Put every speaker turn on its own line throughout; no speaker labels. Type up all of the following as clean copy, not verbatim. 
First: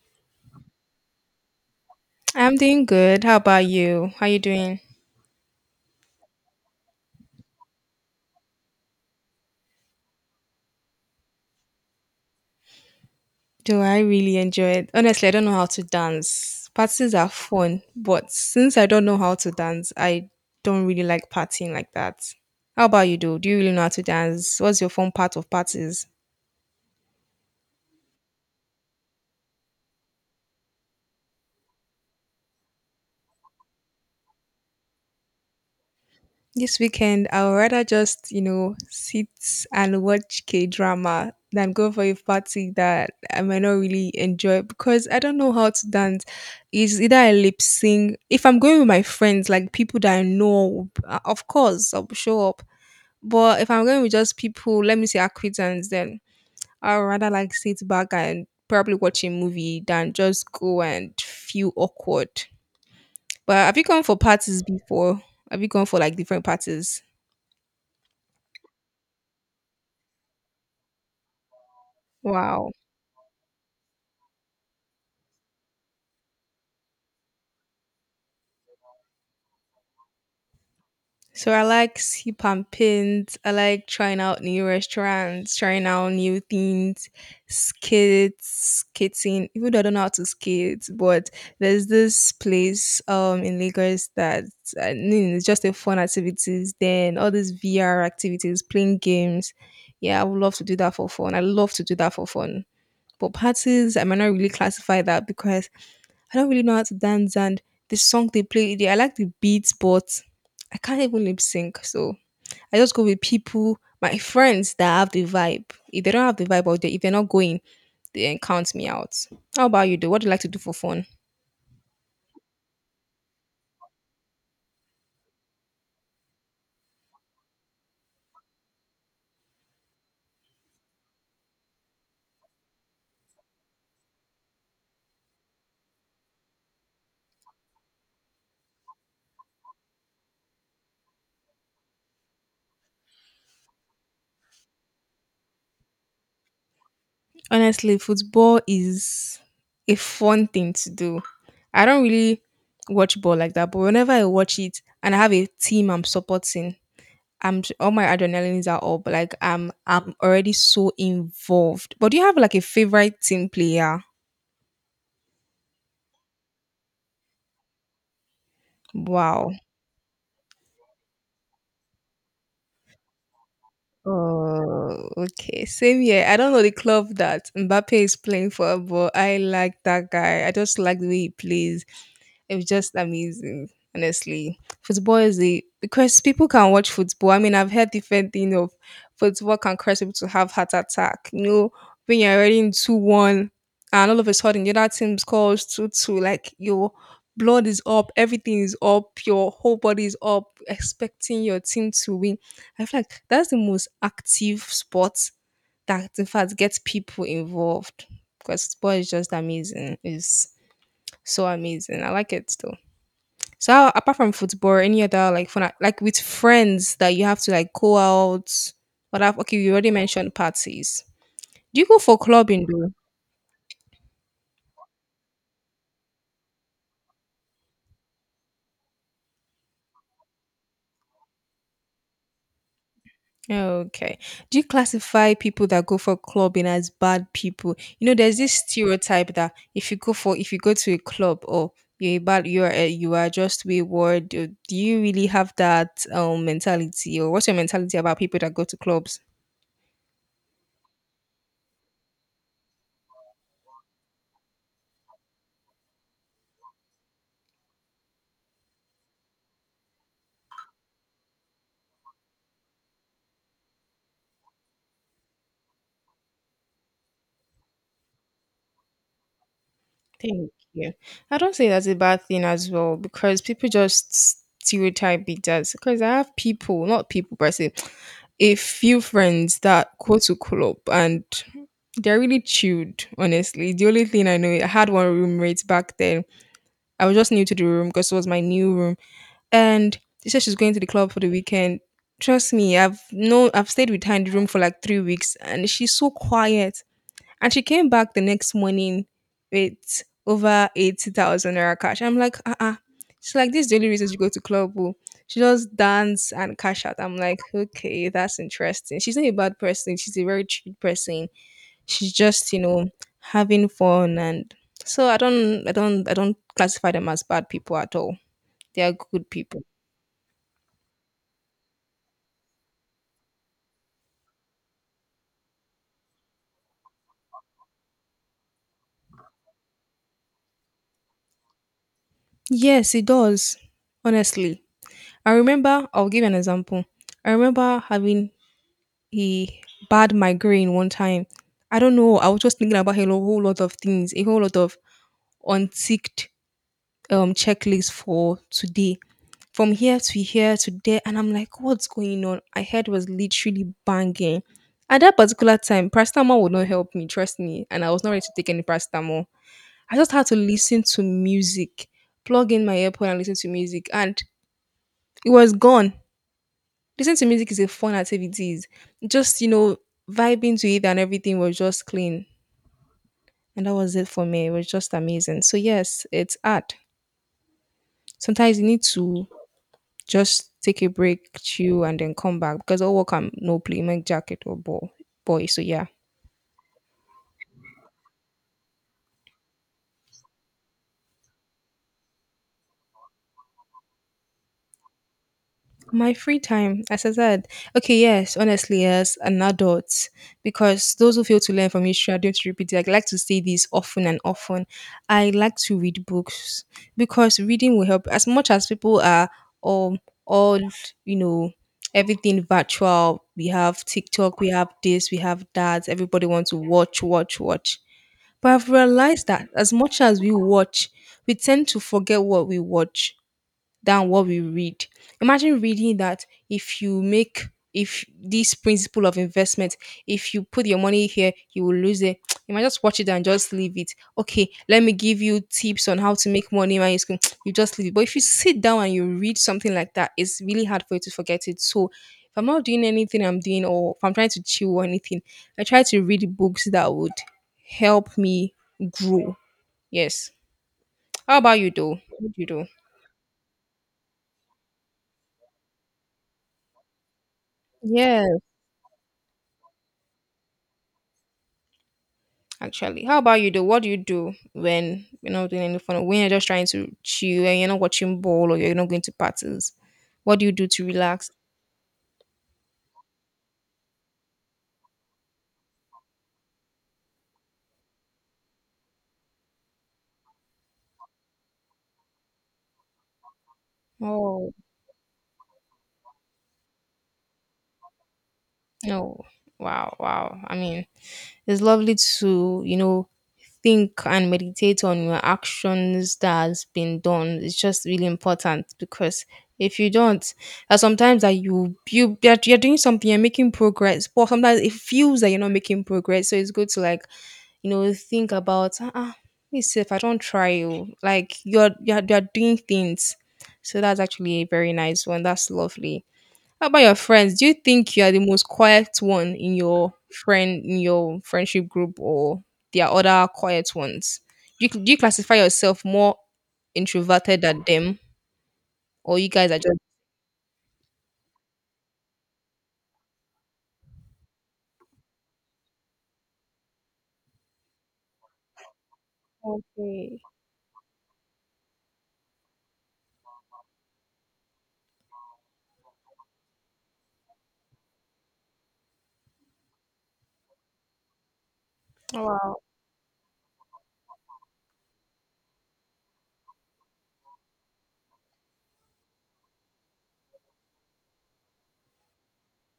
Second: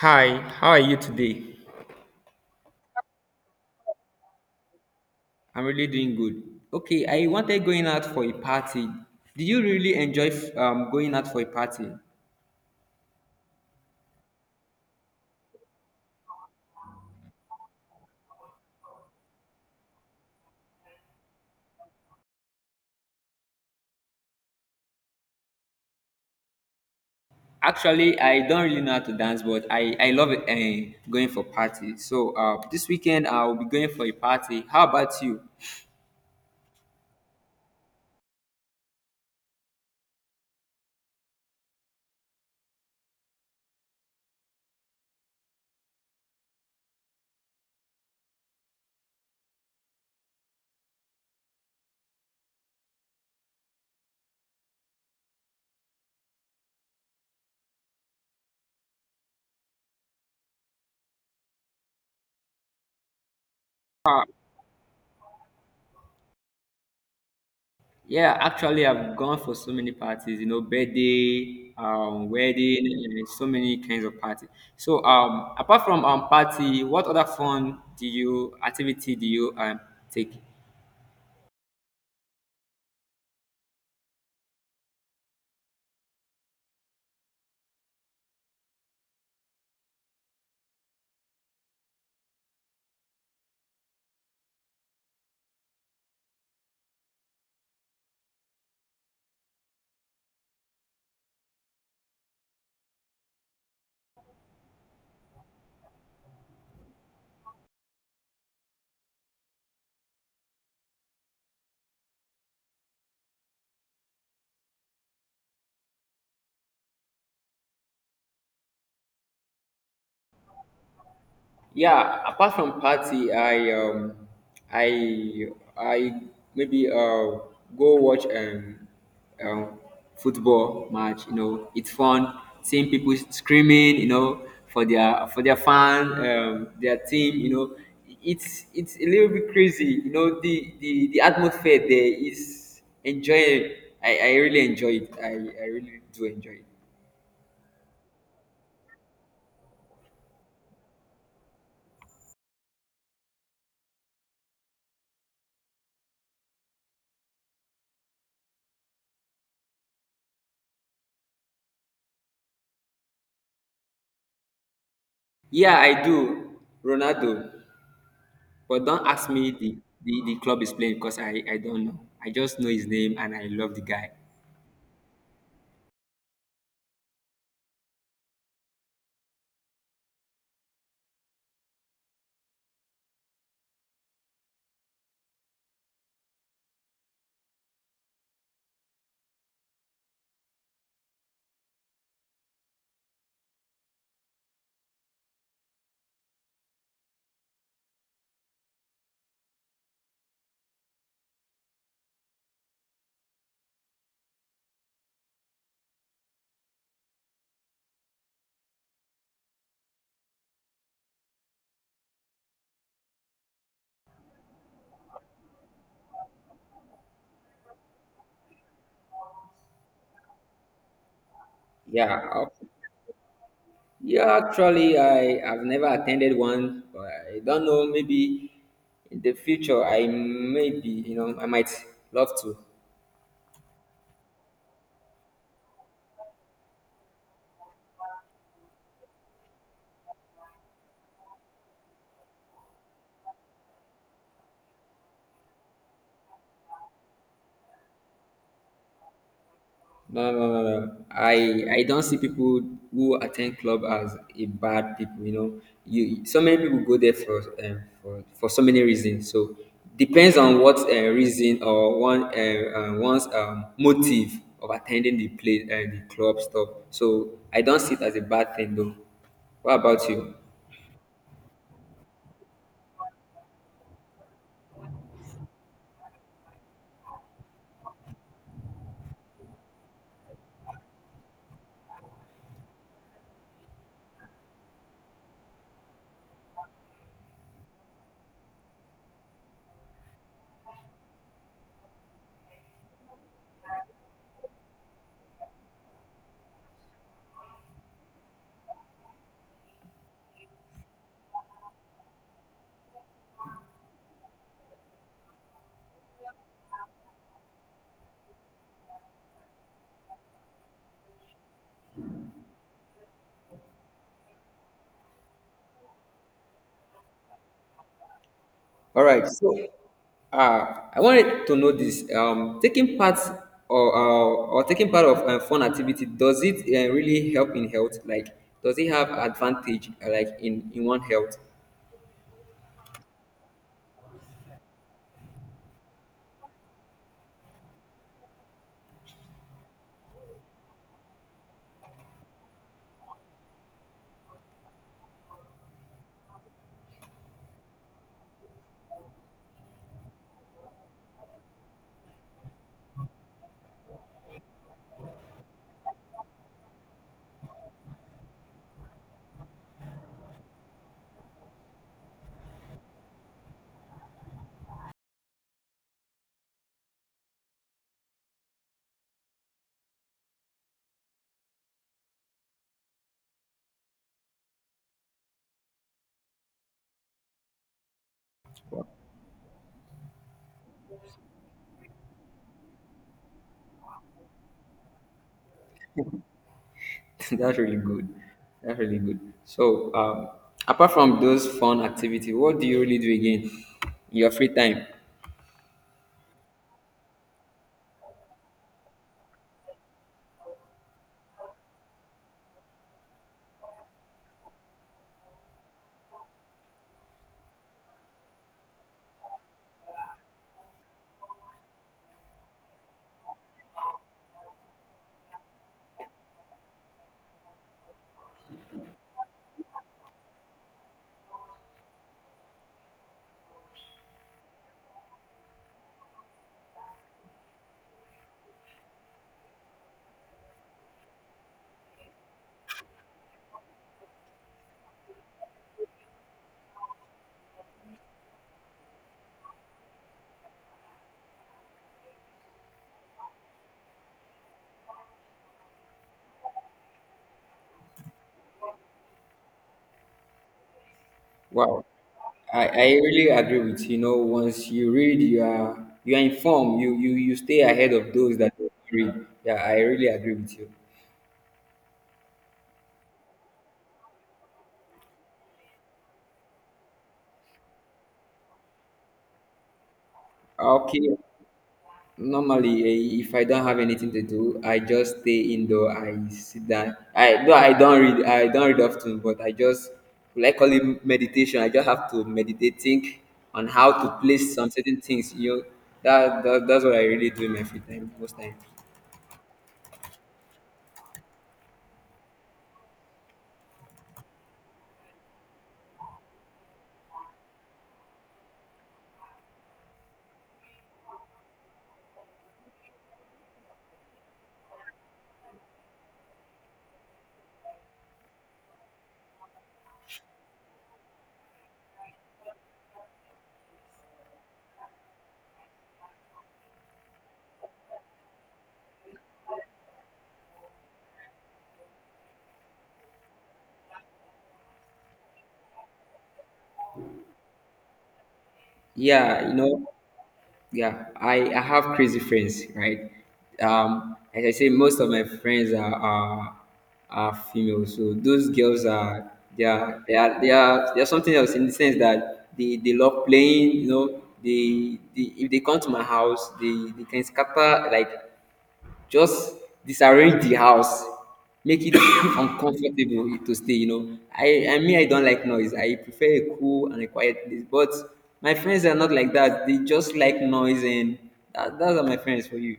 Hi, how are you today?
I'm doing good. How about you? How you doing?
I'm really doing good. Okay, I wanted going out for a party. Did you really enjoy going out for a party?
Do I really enjoy it? Honestly, I don't know how to dance. Parties are fun, but since I don't know how to dance, I don't really like partying like that. How about you, though? Do you really know how to dance? What's your fun part of parties?
Actually, I don't really know how to dance, but I love it, going for party. So this weekend I'll be going for a party. How about you?
This weekend, I would rather just, you know, sit and watch K drama than go for a party that I might not really enjoy because I don't know how to dance. It's either I lip sync. If I'm going with my friends, like people that I know, of course, I'll show up. But if I'm going with just people, let me say acquaintance, then I'd rather like sit back and probably watch a movie than just go and feel awkward. But have you gone for parties before? Have you gone for like different parties?
Yeah, actually I've gone for so many parties. You know, birthday,
Wow.
wedding, and so many kinds of party. So apart from party, what other fun do you activity do you take?
So I like sip and paint. I like trying out new restaurants, trying out new things, skates, skating. Even though I don't know how to skate, but there's this place in Lagos that I mean, it's just a fun activities. Then all these VR activities, playing games. Yeah, I would love to do that for fun. I love to do that for fun. But parties, I might not really classify that because I don't really know how to dance, and the song they play, I like the beats, but I can't even lip sync. So I just go with people, my friends that have the vibe. If they don't have the vibe, if they're not going, then count me out. How about you? Do what do you like to do for fun?
Yeah, apart from party, I I maybe go watch um football match. You know, it's fun seeing people screaming. You know, for their fan, their team. You know, it's a little bit crazy. You know, the atmosphere there is enjoyable. I really enjoy it. I really do enjoy it.
Honestly, football is a fun thing to do. I don't really watch ball like that, but whenever I watch it and I have a team I'm supporting, all my adrenalines are up. Like I'm already so involved. But do you have like a favorite team player?
Yeah, I do. Ronaldo. But don't ask
Wow.
me the club is playing because I don't know. I just know his name and I love the guy.
Oh, okay. Same here. I don't know the club that Mbappe is playing for, but I like that guy. I just like the way he plays. It was just amazing, honestly. Football is the because people can watch football. I mean, I've heard different thing of football can cause people to have heart attack. You know, when you're already in 2-1, and all of a sudden the other team scores two two, like your blood is up, everything is up, your whole body is up, expecting your team to win. I feel like that's the most active sport that in fact gets people involved because sport is just amazing. It's so amazing. I like it though. Apart from football, any other like fun like with friends that you have to like go out? What I've okay, you already mentioned parties. Do you go for
Yeah,
clubbing though?
yeah. Actually, I have never attended one, but I don't know. Maybe in the future, I maybe you know I might love to.
Okay. Do you classify people that go for clubbing as bad people? You know, there's this stereotype that if you go to a club or you are just wayward. Do you really have that mentality, or what's your mentality about people that go to clubs?
No, no, no, no. I don't see people who attend club as a bad people. You know, you so many people go there for so many reasons. So depends on what reason or one's motive of attending the club stuff. So I don't see it as a bad thing though. What about you?
Thank you. I don't say that's a bad thing as well because people just stereotype it as because I have people, not people, but I say a few friends that go to club and they're really chilled, honestly. The only thing I know, I had one roommate back then. I was just new to the room because it was my new room. And she said she's going to the club for the weekend. Trust me, I've stayed with her in the room for like 3 weeks and she's so quiet. And she came back the next morning with over 80,000 naira cash. I'm like, uh. She's like, this is the only reason she go to club. Oh. She just dance and cash out. I'm like, okay, that's interesting. She's not a bad person. She's a very chill person. She's just, you know, having fun. And so I don't classify them as bad people at all. They are
All right.
good people.
So, I wanted to know this. Taking part or taking part of a fun activity, does it really help in health? Like, does it have advantage like in one health?
Yes, it does. Honestly, I remember. I'll give you an example. I remember having a bad migraine one time. I don't know. I was just thinking about whole lot of things, a whole lot of unticked checklist for today. From here to here to there, and I'm like, what's going on? My head was literally banging. At that particular time, paracetamol would not help me, trust me. And I was not ready to take any paracetamol. I just had to listen to music, plug in my earphone and listen to music, and it was gone. Listening to music is a fun activities. Just, you know, vibing to it and everything was just clean. And that was it for me. It was just amazing. So yes, it's art. Sometimes you need to just take a break, chill, and then come back because all work and no play make jacket or ball boy. So yeah.
That's really good. That's really good. So, apart from those fun activity, what do you really do again in your free time?
My free time, as I said, okay, yes, honestly, yes, an adult, because those who fail to learn from history are doomed to repeat it. I like to say this often and often. I like to read books because reading will help. As much as people are um all you know everything virtual, we have TikTok, we have this, we have that. Everybody wants to watch, watch, watch. But I've realized that as much as we watch, we tend to forget what we watch than what we read. Imagine reading that if you make if this principle of investment, if you put your money here, you will lose it. You might just watch it and just leave it. Okay, let me give you tips on how to make money. Man, you just leave it. But if you sit down and you read something like that, it's really hard for you to forget it. So if I'm not doing anything I'm doing or if I'm trying to chill or anything, I try to read books that would help me grow. Yes. How about you
Wow.
though? What do you do?
I really agree with you. You know, once you read, you are informed. You stay ahead of
Yeah,
those that don't read. Yeah, I really agree with you.
actually. How about you though? What do you do when you're not doing any fun, when you're just trying to chill and you're not watching ball or you're not going to parties? What do you do to
Okay.
relax?
Normally, eh, if I don't have anything to do, I just stay indoor. I sit down. I no, I don't read. I don't read often, but I just like call it meditation. I just have to meditate, think on how to
Oh,
place some certain things. You know, that's what I really do in my free time most times.
no. Wow, wow. I mean, it's lovely to, you know, think and meditate on your actions that has been done. It's just really important because if you don't, that sometimes that you're doing something, you're making progress, but sometimes it feels that you're not making progress. So it's good to like you know, think about ah, me if I don't try you. Like you're doing things. So that's actually a very nice one. That's lovely. How about your friends? Do you think you are the most quiet one in your friendship group or there are other quiet ones? Do you classify yourself more introverted than them? Or you
Yeah,
guys
you
are
know.
just.
Yeah, I have crazy friends, right? As I say, most of my friends are female, so those girls are
Okay.
they are something else in the sense that they love playing. You know, they if they come to my house, they can scatter like just disarrange the house, make it
Wow.
uncomfortable to stay, you know. I mean I don't like noise. I prefer a cool and a quiet place. But my friends are not like that. They just like noise. And those are my friends for you.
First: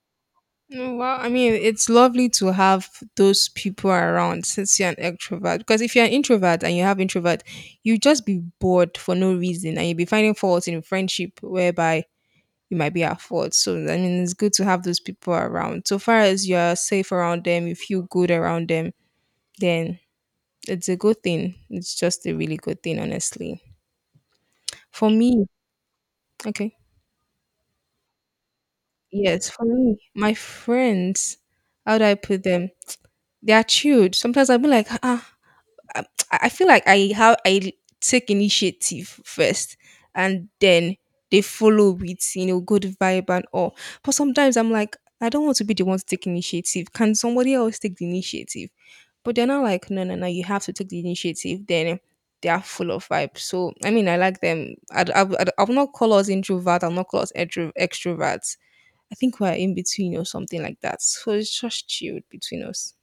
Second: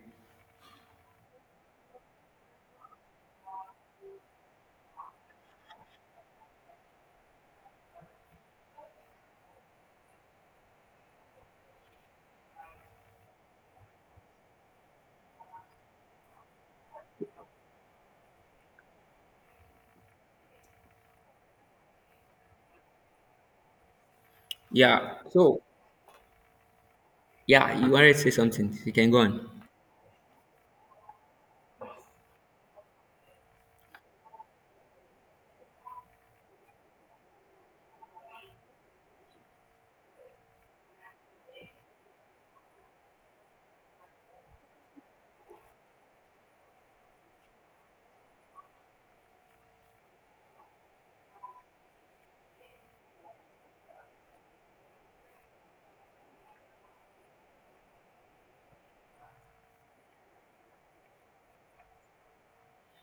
Mm, well, I mean, it's lovely to have those people around since you're an extrovert. Because if you're an introvert and you have introvert, you just be bored for no reason and you'll be finding fault in friendship whereby you might be at fault. So, I mean, it's good to have those people around. So far as you're safe around them, you feel good around them, then it's a good thing. It's just a really good thing, honestly. For
Yeah.
me,
So,
okay.
yeah, you wanted to say something. You can go
Yes,
on.
for me, my friends, how do I put them? They are chilled. Sometimes I'll be like, ah, I, I feel like I have I take initiative first, and then they follow with you know good vibe and all. But sometimes I'm like, I don't want to be the one to take initiative. Can somebody else take the initiative? But they're not like, no, no, no, you have to take the initiative. Then they are full of vibe. So I mean, I like them. I will not call us introvert. I'll not call us extroverts. I think we're in between or something like that. So it's just chilled between us.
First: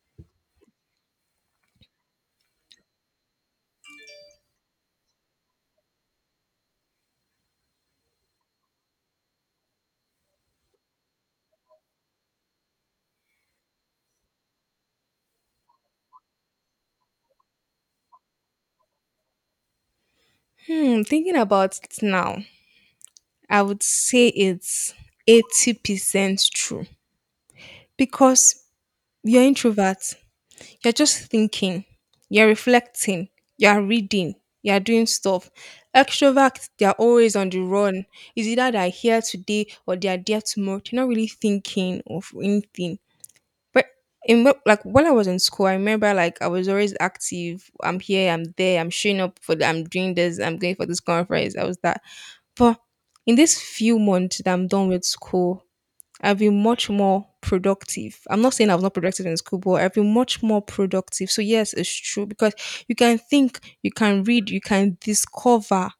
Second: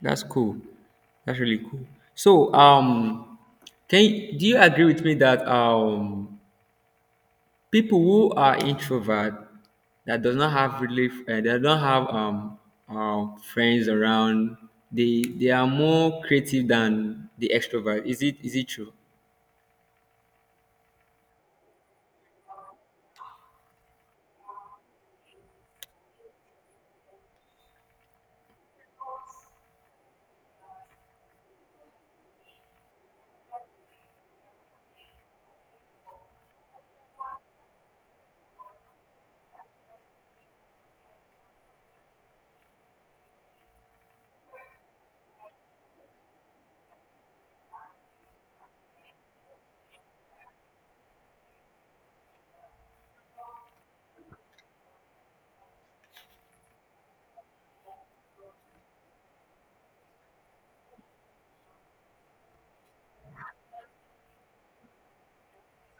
That's cool. That's really cool. So, can you, do you agree with me that people who are introvert, that does not have really they don't have friends around. They are more creative than the extrovert. Is it true?
Hmm, thinking about it now. I would say it's 80% true because you're introvert. You're just thinking, you're reflecting, you're reading, you're doing stuff. Extroverts, they're always on the run. Is either they're here today or they're there tomorrow. They're not really thinking of anything. But like when I was in school, I remember like I was always active. I'm here, I'm there, I'm showing up for the, I'm doing this, I'm going for this conference. I was that. But in this few months that I'm done with school, I've been much more productive. I'm not saying I was not productive in school, but I've been much more productive. So yes, it's true because you can think, you can read, you can discover,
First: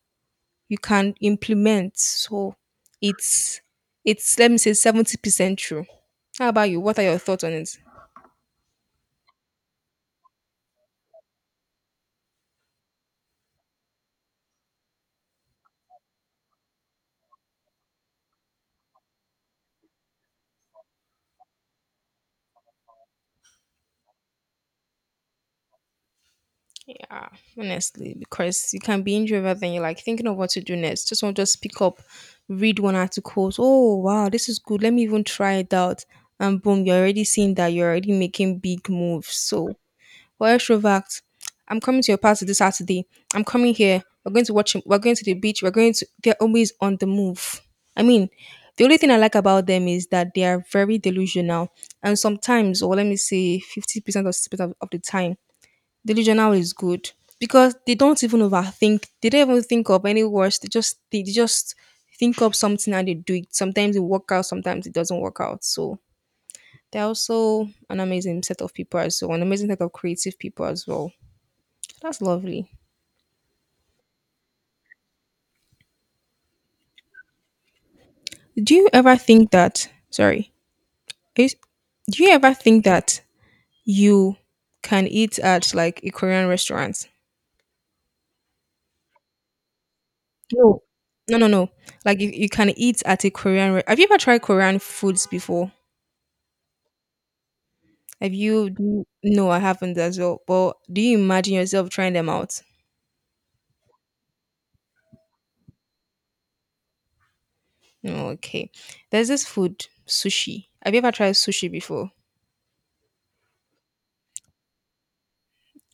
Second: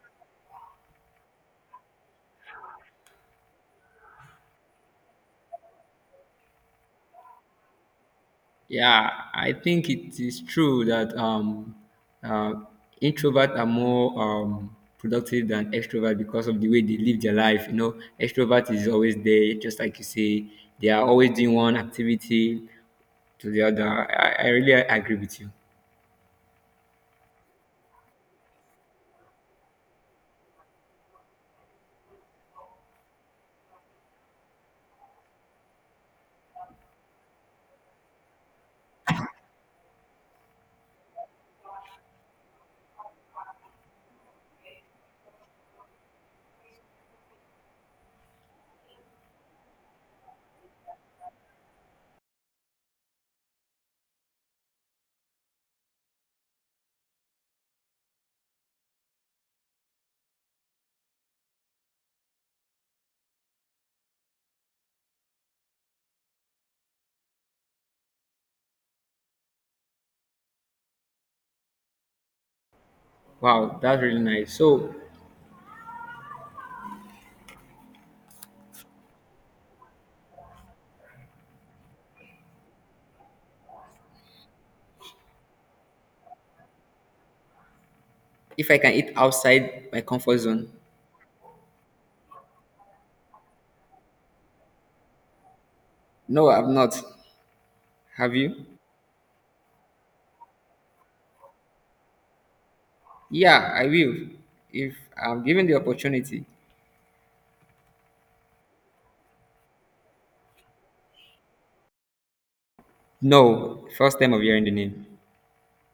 you can implement. So it's it's let me say 70% true. How about you? What are your thoughts on it?
Yeah, I think it is true that uh, introverts are more productive than extroverts because of the way they live their life. You know, extrovert is always there, just like you say, they are always doing one activity to the other. I really agree with you.
Yeah, honestly, because you can be introvert and you're like thinking of what to do next. Just want to just pick up, read one article. Oh wow, this is good. Let me even try it out. And boom, you're already seeing that you're already making big moves. So for extrovert, I'm coming to your party this Saturday. I'm coming here. We're going to watch. We're going to the beach. We're going to. They're always on the move. I mean, the only thing I like about them is that they are very delusional, and sometimes, or let me say, 50% or 60% of the time the regional is good because they don't even overthink. They don't even think of any words. They just think up something and they do it. Sometimes it work out. Sometimes it doesn't work out. So they're also an amazing set of people as well. An amazing set of creative people as well. That's lovely.
Wow, that's really nice. So,
Do you ever think that? Sorry, is, do you ever think that you can eat at like a Korean restaurant?
if I can eat outside my comfort zone,
No, no, no, no. Like you can eat at a Korean. Have you ever tried Korean foods before?
no, I've not.
Have
Have you?
you? No, I haven't as well. But do you imagine yourself trying them out?
Yeah, I will. If I'm given the opportunity.
No, okay. There's this food, sushi. Have you ever tried sushi before?
No, first time of hearing the name.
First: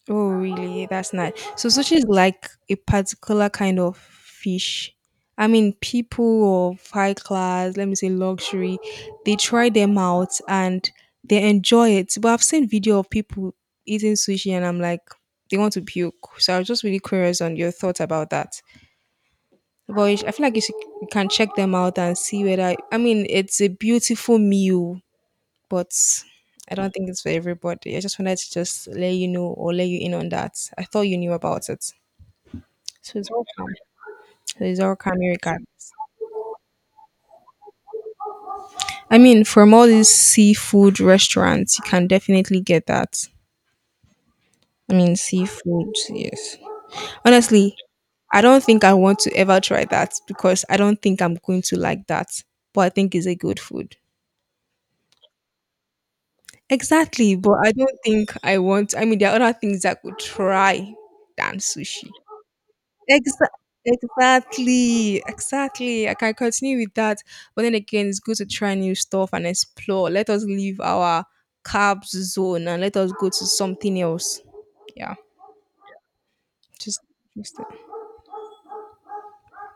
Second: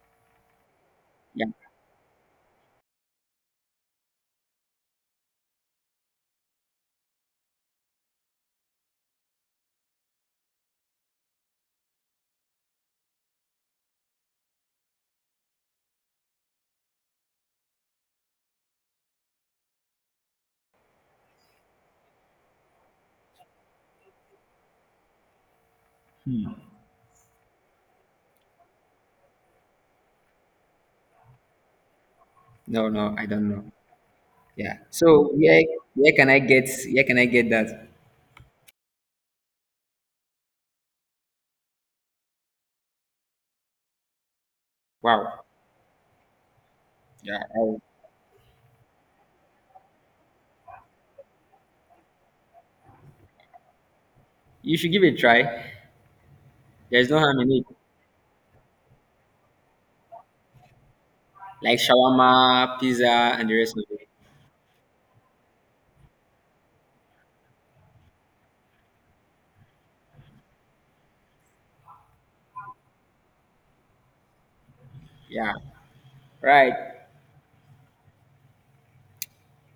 Oh, really? That's nice.
Yeah.
So sushi is like a particular kind of fish. I mean, people of high class, let me say luxury, they try them out and they enjoy it. But I've seen video of people eating sushi, and I'm like, they want to puke. So I was just really curious on your thoughts about that. I feel like you, should, you can check them out and see whether. I mean, it's a beautiful meal, but I don't think it's for everybody. I just wanted to just let you know or let you in on that. I thought you knew about it.
No, no,
So
I
it's
don't know.
welcome. So
Yeah.
it's welcome,
So
Erica.
where can I get that?
I mean, from all these seafood restaurants, you can definitely get that. I mean,
Wow.
seafood, yes.
Yeah.
Honestly,
I
I don't think I want to ever try that because I don't think I'm going to like that. But I think it's a good food.
You should give it a try. There's no
Exactly,
harm in
but
it.
I don't think I want. I mean, there are other things I could try than
Like
sushi.
shawarma, pizza,
Exa-
and the rest of it.
exactly. I can continue with that, but then again, it's good to try new stuff and explore. Let us leave our carbs zone and let us go to something else. Yeah,
Yeah. Right.
just, just that.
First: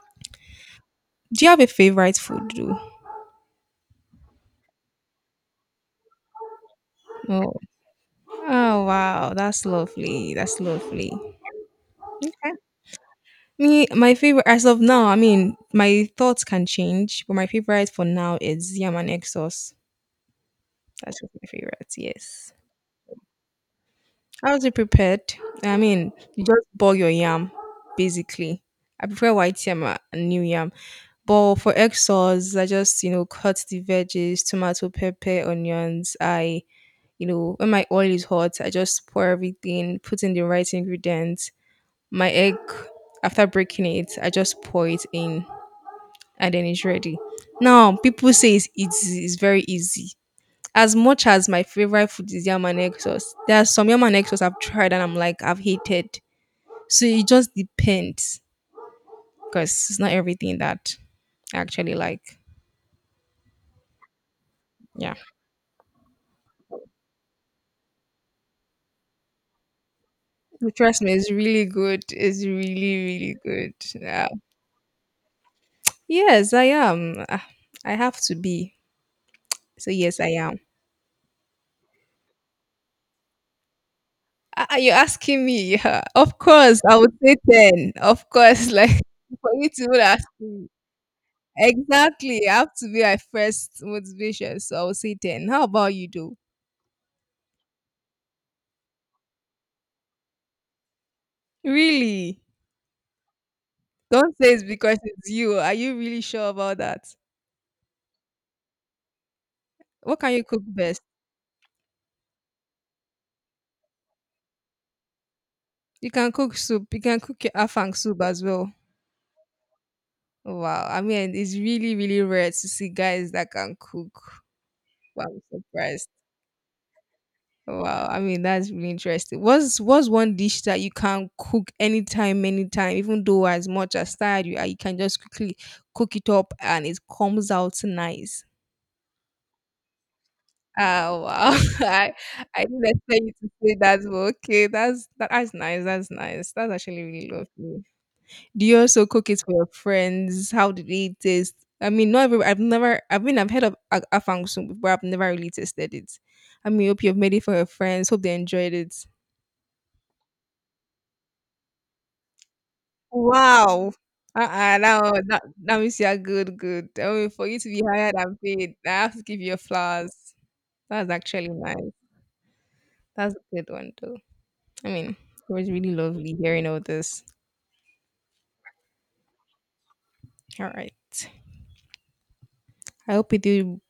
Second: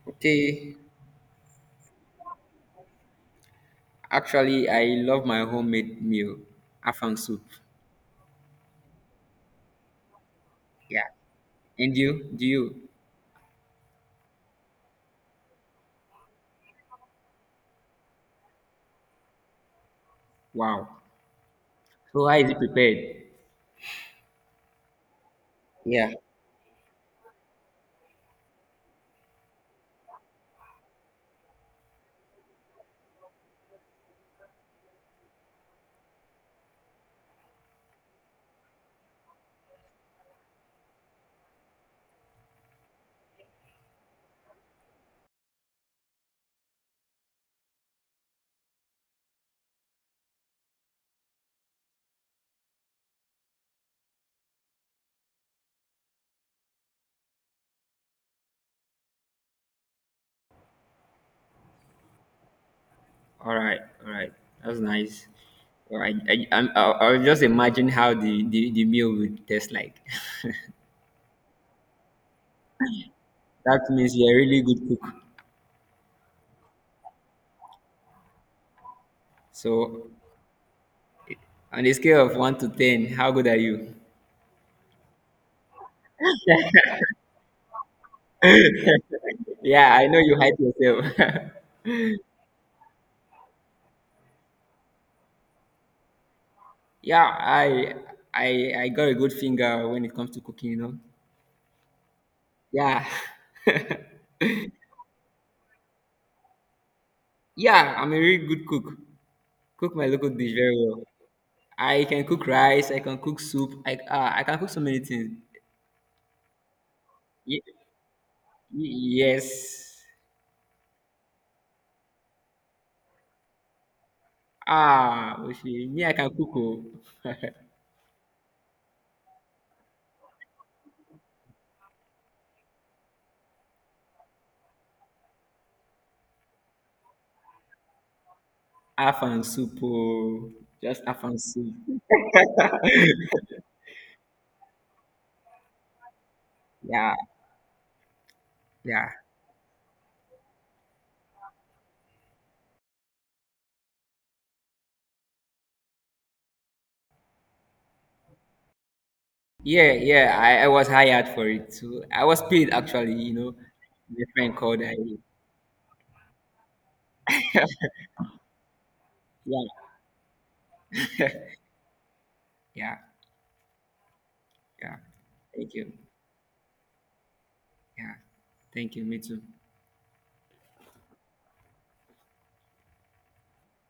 Okay.
Do you have a favorite food, though?
Actually, I love my homemade meal, afang soup.
Oh, oh wow, that's lovely. That's
Yeah.
lovely.
And you? Do you?
Me, my favorite as of now, I mean, my thoughts can change, but my favorite for now is yam and egg sauce.
Wow.
That's just my favorite.
So how is
Yes.
it prepared?
How is it prepared? I
Yeah.
mean, you just boil your yam, basically. I prefer white yam and new yam. But for egg sauce, I just you know cut the veggies, tomato, pepper, onions. I you know when my oil is hot, I just pour everything, put in the right ingredients. My egg, after breaking it, I just pour it in and then it's ready. Now, people say it's very easy. As much as my favorite food is yam and egg sauce, there are some yam and egg sauce I've tried and I'm like, I've hated. So it just depends because it's not everything that I actually like.
All right. All right. That's
Yeah.
nice. All right. I was just imagine how the meal would taste like.
But trust me, it's really good. It's really, really good.
That means
Yeah.
you're a really good cook.
Yes, I am. Ah, I have to be. So,
So
yes, I am.
on a scale of 1 to 10, how good are you?
Ah, ah, you're asking me. Yeah. Of course, I would say 10. Of course, like for you to
Yeah,
even
I know
ask
you hype
me.
yourself.
Exactly. I have to be my first motivation. So I'll say 10. How about you, though?
Yeah, I got a good finger when it comes to cooking, you know.
Really?
Yeah.
Don't say it's because it's you. Are you really sure about that?
Yeah, I'm a really good cook. Cook my
What
local
can you
dish
cook
very
best?
well. I can cook rice. I can cook soup. I can cook so many things.
You can cook soup. You can cook your
Ye-
afang soup as well.
yes.
Wow. I mean, it's really, really rare to see guys that can cook. Wow,
Ah,
I'm
Oshie, me
surprised.
I can cook. Oh.
Wow. I mean, that's really interesting. What's one dish that you can cook anytime, anytime, even though as much as tired you are, you can just quickly cook it up and it comes out nice.
Half and soup. Oh. Just
Ah,
half and
wow.
soup.
I I didn't expect you to say that, but okay, that's that, that's nice. That's nice. That's actually
Yeah,
really lovely. Do you also
yeah,
cook it for your friends? How did it taste? I mean, not every. I've never. I mean, I've heard of afang but I've never really tasted it. I mean, hope you've made it for your friends. Hope they enjoyed it.
yeah. I was hired for it too. I was paid actually. You know,
Wow.
my friend
Uh-uh,
called. I,
that means you're good. I mean, for you to be hired and paid, I have to give you
yeah,
flowers. That's actually nice.
yeah,
That's a good one, though. I
yeah.
mean, it was
Thank
really
you.
lovely hearing all this.
Yeah, thank you. Me too.
All right. I hope you do